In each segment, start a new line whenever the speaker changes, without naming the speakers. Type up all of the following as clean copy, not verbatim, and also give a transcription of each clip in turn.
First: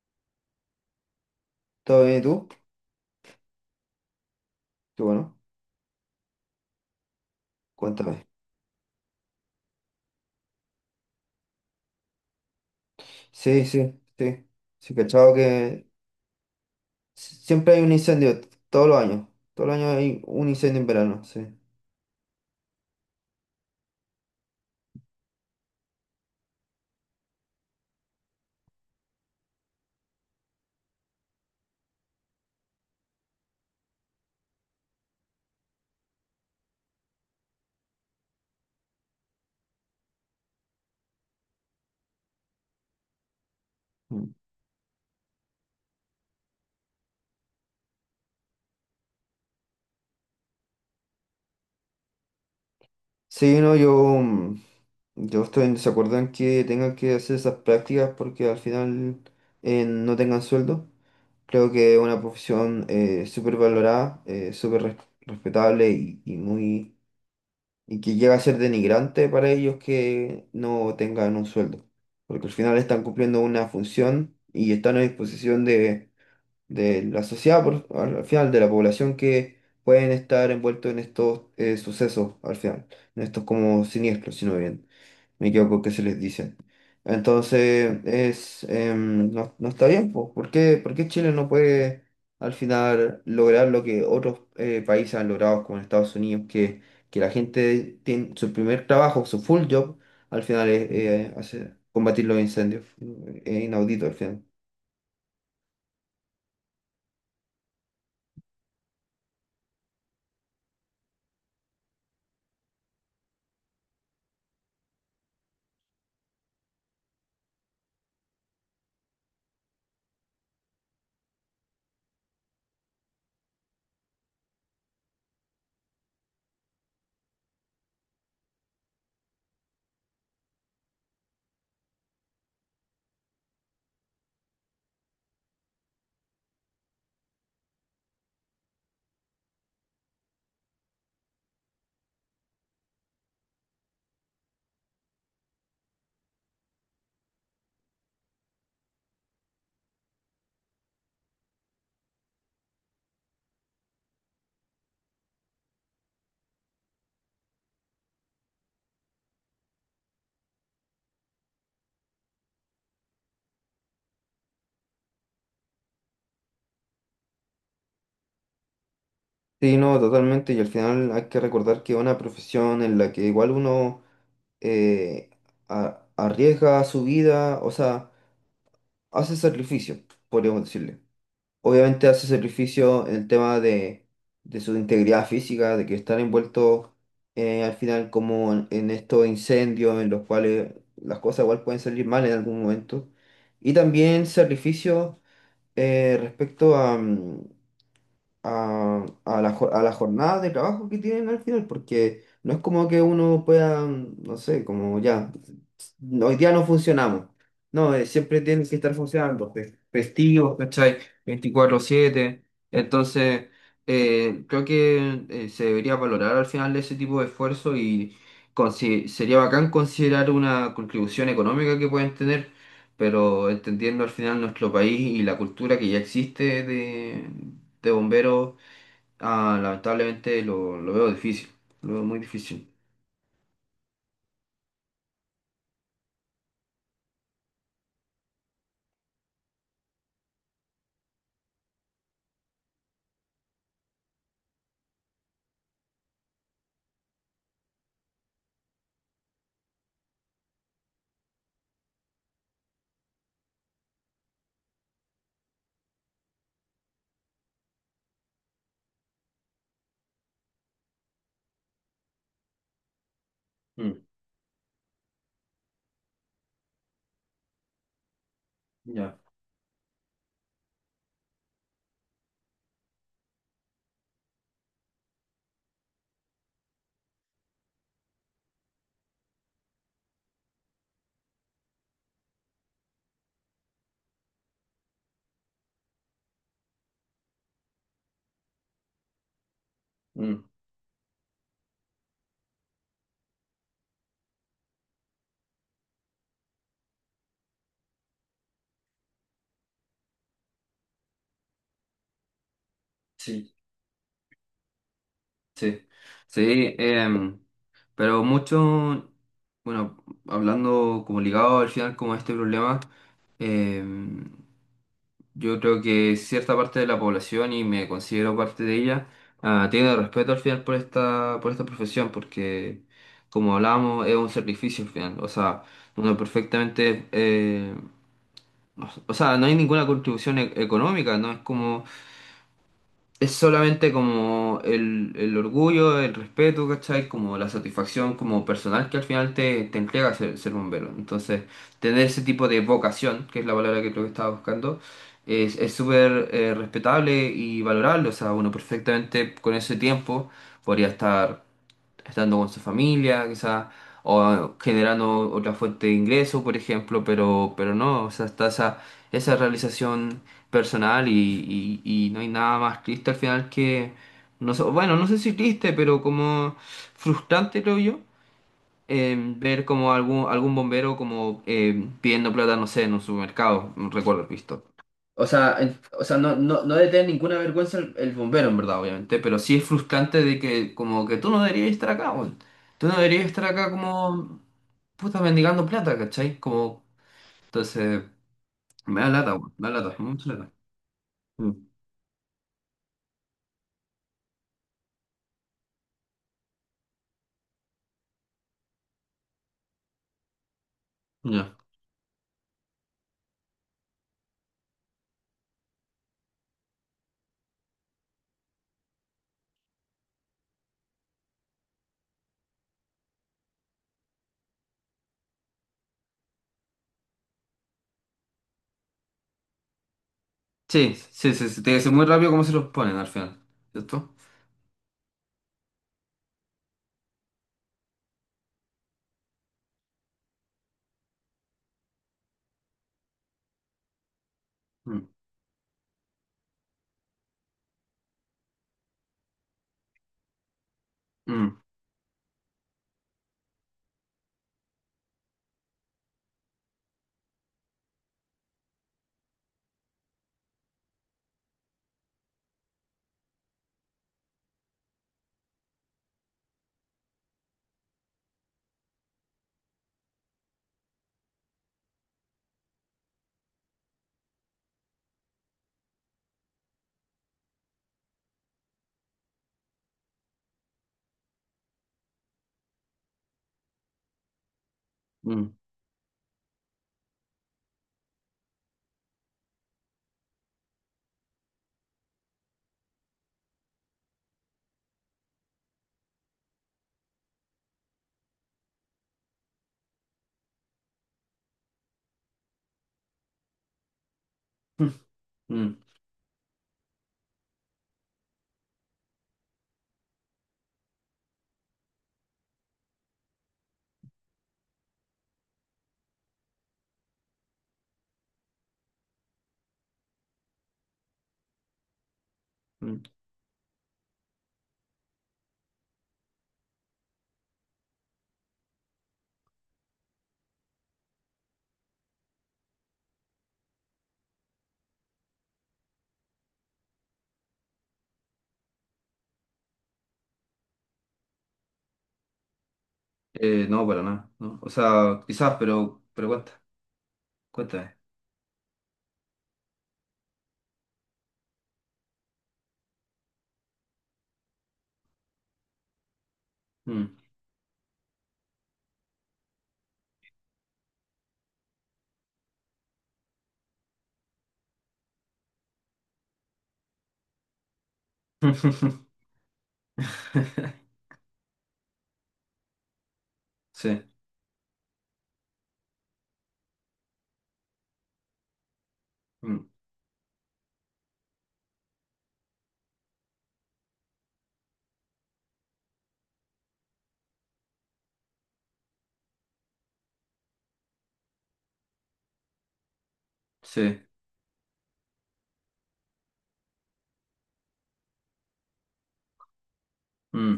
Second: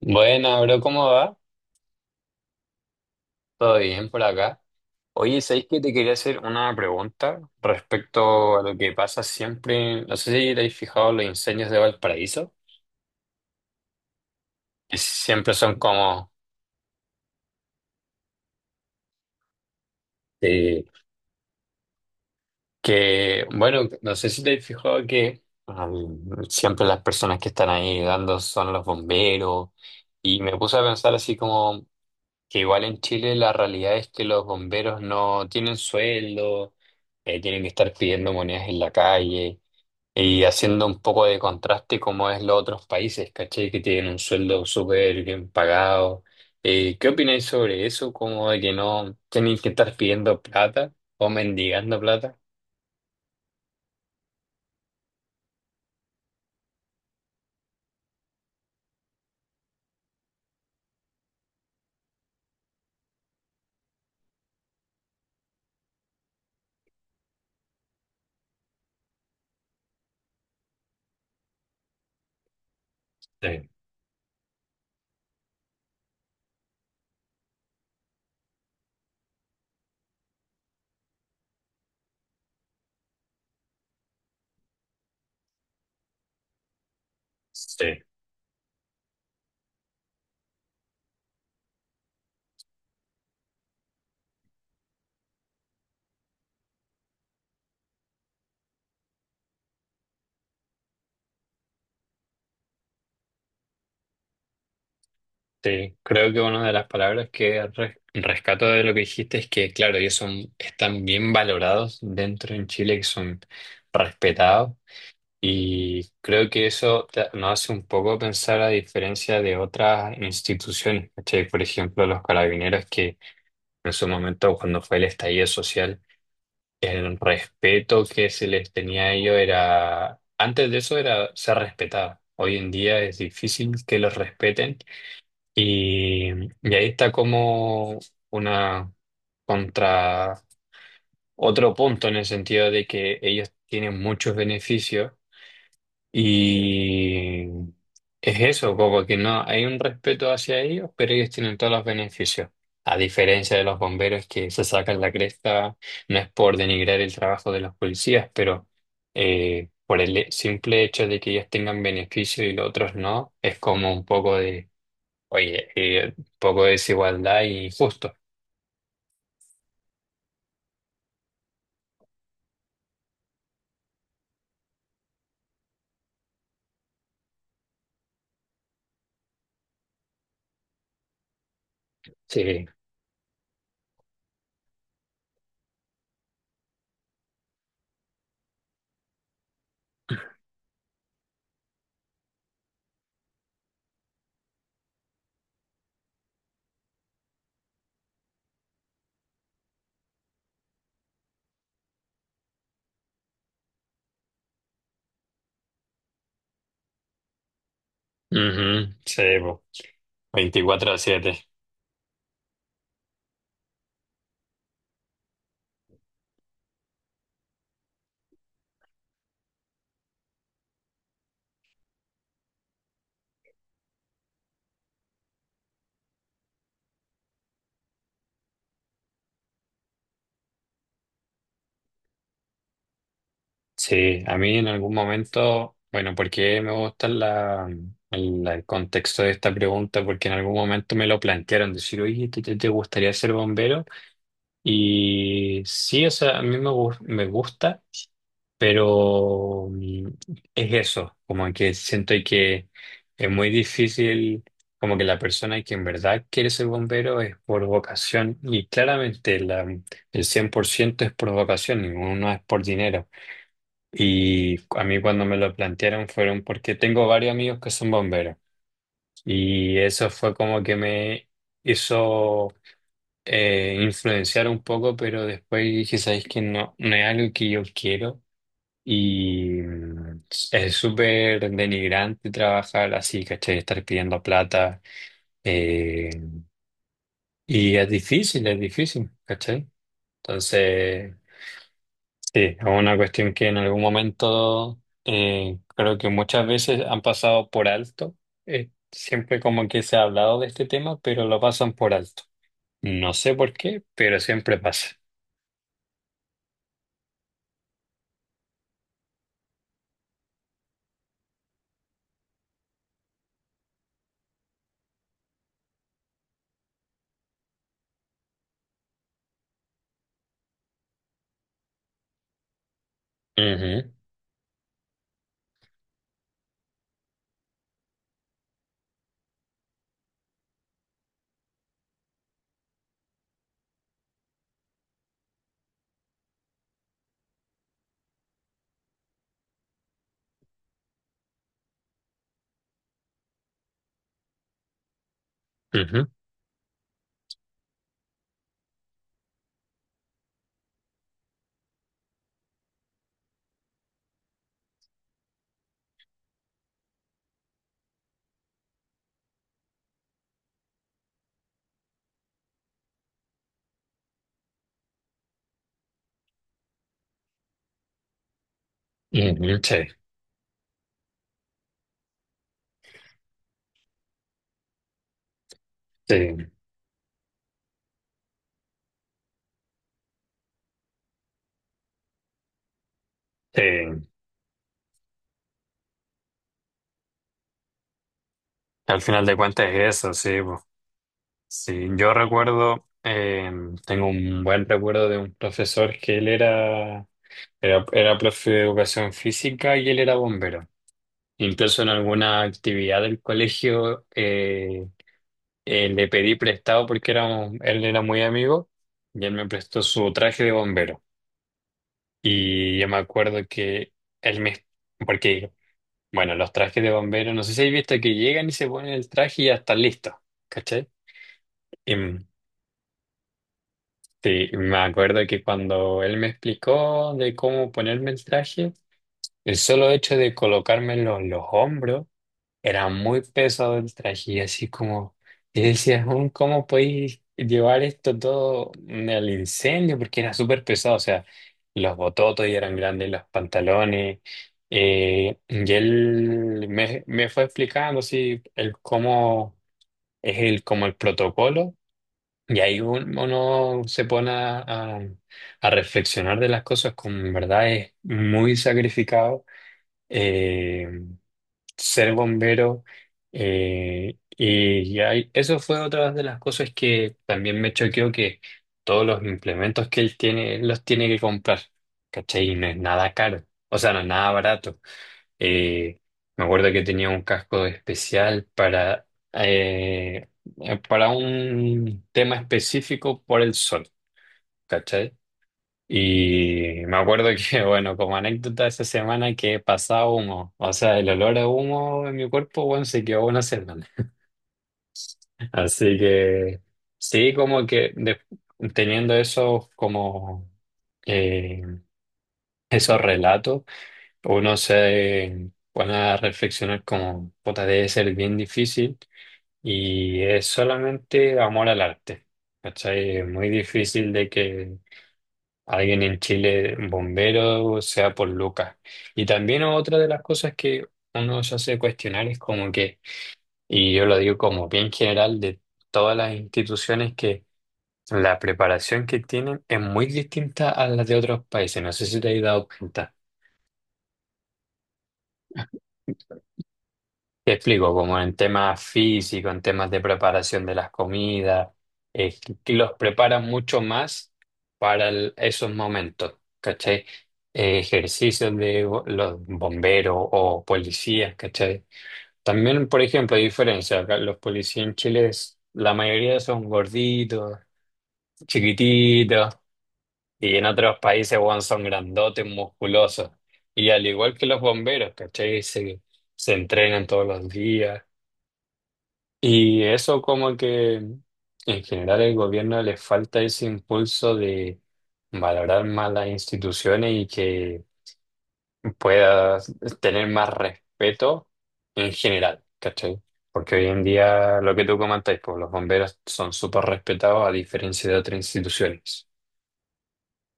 Buena, bro, ¿cómo va?
¿Todo bien y tú?
¿Todo bien por acá?
Qué bueno,
Oye, ¿sabéis que te quería hacer una pregunta
cuéntame.
respecto a lo que pasa siempre? No sé si te habéis fijado los incendios de Valparaíso,
Sí, sí, sí. Sí,
que
cachado
siempre son
que
como
siempre hay un incendio, todos los años. Todos los años hay un incendio
eh,
en verano, sí.
bueno, no sé si te habéis fijado que siempre las personas que están ahí dando son los bomberos y me puse a pensar así como que igual en Chile la realidad es que los bomberos no tienen sueldo. Tienen que estar pidiendo monedas en la calle. Y haciendo un poco de contraste como es los otros países, ¿cachai? Que tienen un
Mm.
sueldo súper bien pagado. ¿Qué opináis sobre eso? Como de que no tienen que estar pidiendo plata o mendigando plata.
Sí, no, yo, mm, yo estoy en desacuerdo en que tengan que hacer esas prácticas porque al final no tengan sueldo. Creo que es una profesión súper valorada, respetable y muy que llega a ser denigrante para ellos que no tengan un sueldo, porque al final están cumpliendo una
Sí,
función y están a disposición de la sociedad, al final de la población que pueden estar envueltos en estos sucesos, al final, en estos como siniestros, sino bien me equivoco que se les dice. Entonces,
sí,
no, no está bien, pues. ¿ por qué Chile no puede al final lograr lo que otros países han logrado, como en Estados Unidos, que la gente tiene su primer trabajo, su full job, al final es combatir los incendios? Es inaudito al final.
sí, creo que una de las palabras que rescato de lo que dijiste es que, claro, ellos son, están bien valorados dentro en Chile, que son respetados. Y creo que eso nos hace un poco pensar a diferencia de otras instituciones, ¿cachai? Por ejemplo, los carabineros que en su momento, cuando fue el estallido social, el respeto que se les tenía a ellos era, antes de eso era ser respetado. Hoy en día es difícil que los respeten y, y ahí está como una contra otro punto en el sentido de que ellos tienen muchos beneficios y es eso, como que no hay un respeto hacia ellos, pero ellos tienen todos los beneficios. A diferencia de los bomberos que se sacan la cresta, no es por denigrar el trabajo de los policías, pero por el simple hecho de que ellos tengan beneficio y los otros no, es como un poco de, oye, un poco de desigualdad y injusto.
Sí, no, totalmente. Y al final hay que recordar que es una profesión en la que igual uno eh, arriesga su vida, o sea, hace sacrificio, podríamos decirle. Obviamente hace
Sí.
sacrificio en el tema de su integridad física, de que están envueltos al final como en estos incendios en los cuales las cosas igual pueden salir mal en algún momento. Y también sacrificio respecto a la, a la jornada de trabajo que tienen al final, porque no es como que uno pueda, no sé, como ya, hoy día no funcionamos. No, siempre tienen que
Ujú,
estar
sí,
funcionando,
po.
festivos,
24
cachai,
a 7.
24/7. Entonces, creo que se debería valorar al final ese tipo de esfuerzo y sería bacán considerar una contribución económica que pueden tener, pero entendiendo al final nuestro país y la cultura que ya existe de bomberos. Ah, lamentablemente lo veo difícil, lo veo muy difícil.
Sí, a mí en algún momento, bueno, porque me gusta la, el contexto de esta pregunta, porque en algún momento me lo plantearon, decir, oye, ¿te, te gustaría ser bombero? Y sí, o sea, a mí me, me gusta, pero mm, es eso, como que siento que es muy difícil, como que la persona que en verdad quiere ser bombero es por vocación, y claramente la, el 100% es por vocación, ninguno es por dinero.
Mm,
Y a mí cuando me lo plantearon fueron porque tengo varios amigos que son bomberos
ya,
y eso fue como que me hizo influenciar un poco, pero después dije, ¿sabéis que no, no es algo que yo quiero? Y mm, es súper denigrante trabajar así, ¿cachai? Estar pidiendo plata, eh, y es difícil, ¿cachai?
mm,
Entonces... Sí, es una cuestión que en algún momento creo que muchas veces han pasado por alto. Siempre como que se ha hablado de este tema, pero lo pasan por alto. No sé por
sí,
qué, pero siempre pasa.
sí, sí, pero mucho, bueno, hablando como ligado al final como a este problema, em, yo creo que cierta parte de la población, y me considero parte de ella, tiene respeto al final por esta profesión, porque como
Ujú,
hablábamos, es un sacrificio al final. O sea, uno perfectamente o sea, no hay ninguna contribución económica, ¿no? Es como, es solamente como el orgullo, el respeto, ¿cachai? Como la satisfacción como personal que al final te entrega ser bombero. Entonces, tener ese tipo de vocación, que es la palabra que creo que estaba buscando, es
ujú,
súper respetable y valorable. O sea, uno perfectamente con ese tiempo podría estar estando con su familia, quizás, o generando otra fuente de ingreso, por ejemplo, pero no, o sea, está esa, esa realización personal y no hay nada más triste al final que, no sé, bueno, no sé si triste, pero como frustrante, creo yo,
ujú,
ver
sí,
como algún bombero como pidiendo plata, no sé, en un supermercado, no recuerdo haber visto. O sea, no,
sí,
no, no debe tener ninguna vergüenza el bombero, en verdad, obviamente, pero sí es frustrante de que como que tú no deberías estar acá, weón. Tú no deberías estar
sí.
acá como puta mendigando plata, ¿cachai? Como, entonces, me
Al
da
final
lata,
de
weón,
cuentas
me da lata,
es
me da
eso,
mucha
sí,
lata.
po.
Mm,
Sí, yo recuerdo, tengo un buen recuerdo de un profesor que era profe de educación física y él era bombero.
ya.
Incluso en alguna actividad del colegio, le pedí prestado porque él era muy amigo y él me prestó su traje de bombero. Y yo me acuerdo que él me... Porque, bueno, los trajes de bombero, no sé si habéis visto que llegan y se ponen el traje y ya están listos, ¿cachai?
Sí, sí, sí, sí, tiene que ser
Y,
muy
mm,
rápido cómo se los ponen al final, ¿cierto?
sí, me acuerdo que cuando él me explicó de cómo ponerme el traje, el solo hecho de colocármelo en los hombros, era muy pesado el traje y así
Mm,
como, y decía, "Jun, ¿cómo podéis llevar esto todo al incendio? Porque era súper pesado, o sea,
mm,
los bototos ya eran grandes, los pantalones, y él me, me fue explicando así el cómo es el, como el protocolo, y ahí uno se pone a, a reflexionar de las cosas como en verdad es muy sacrificado. eh, Ser bombero. Y ya, y eso fue otra de las cosas que también me choqueó, que todos los implementos que él tiene, él los tiene que comprar, ¿cachai? Y no es nada caro, o sea, no es nada barato.
mm,
Eh, Me acuerdo que tenía un casco especial eh, para un tema específico por el sol, ¿cachai? Y me acuerdo que, bueno, como anécdota esa semana que pasaba humo, o sea, el olor a humo en mi cuerpo, bueno, se quedó una semana.
mm, mm,
Así que sí, como que teniendo esos como eh, esos relatos, uno se pone a reflexionar como, puta, debe ser bien difícil y es solamente amor al arte.
mm.
¿Cachai? Es muy difícil de que alguien en Chile, bombero, sea por Lucas. Y también otra de las cosas que uno se hace cuestionar es como que, y yo lo digo como bien general de todas las instituciones, que la preparación que tienen es muy distinta a la de otros países. No sé si te has dado cuenta.
No, para nada, ¿no? O sea, quizás, pero cuenta,
Te explico,
cuéntame.
como en temas físicos, en temas de preparación de las comidas, eh, que los preparan mucho más para esos momentos, ¿cachai?
Mm.
Ejercicios de los bomberos o policías, ¿cachai? También, por ejemplo, hay diferencia, acá los policías en Chile, la mayoría son gorditos, chiquititos, y en otros países, weón, son grandotes, musculosos. Y
Sí,
al igual que los bomberos, ¿cachai? Se entrenan todos los días.
mm,
Y eso como que en general el gobierno le falta ese impulso de valorar más las instituciones y que pueda tener más respeto en general, ¿cachai? Porque hoy
sí,
en día lo que tú comentáis, pues los bomberos son súper respetados a diferencia de otras instituciones.
mm.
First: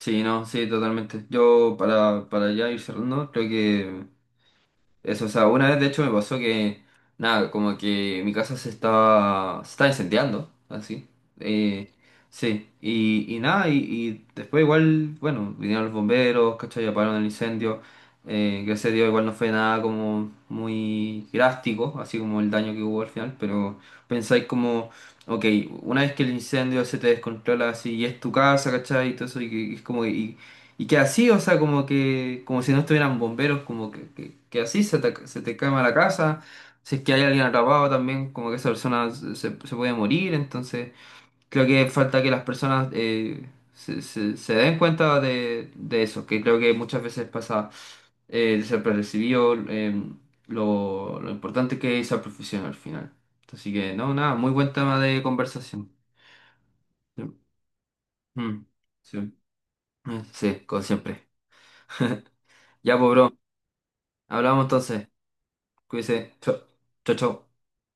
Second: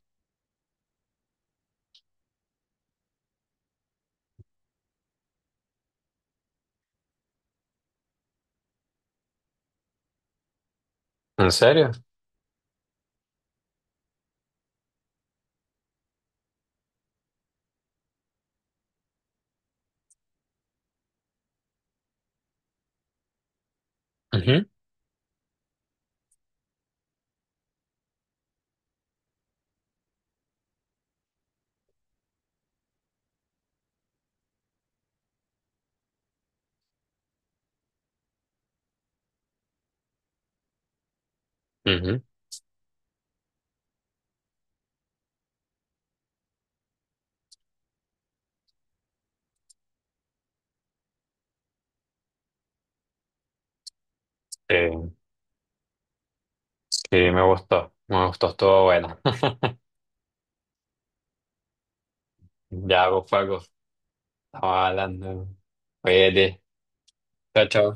Sí, no, sí, totalmente. Yo para ya ir cerrando, creo que eso, o sea, una vez de hecho me pasó que, nada, como que mi casa se estaba incendiando, así.
¿En
Eh,
serio?
sí, y nada, y después igual, bueno, vinieron los bomberos, ¿cachai? Apagaron el incendio. Gracias a Dios igual no fue nada como muy drástico, así como el daño que hubo al final, pero pensáis
Ujú,
como, ok, una vez que el incendio se te descontrola así y es tu casa, ¿cachai? Y todo eso, y es como, y que así, o sea, como que, como si no estuvieran bomberos, como que así se te quema la casa. Si es que hay alguien atrapado también, como que esa persona se, se puede morir. Entonces, creo que
ujú.
falta que las personas se den cuenta de eso, que creo que muchas veces pasa eh, de eh, lo importante que es esa profesión al final. Así que, no, nada, muy buen
Eh,
tema de conversación.
sí,
Sí,
me gustó,
Mm,
estuvo
sí.
bueno.
Sí, como siempre. Ya,
Ya,
pues,
pues
bro.
Paco,
Hablamos
estamos
entonces.
hablando.
Cuídese. Chao,
Oye,
chao. Chao.
chao, chao.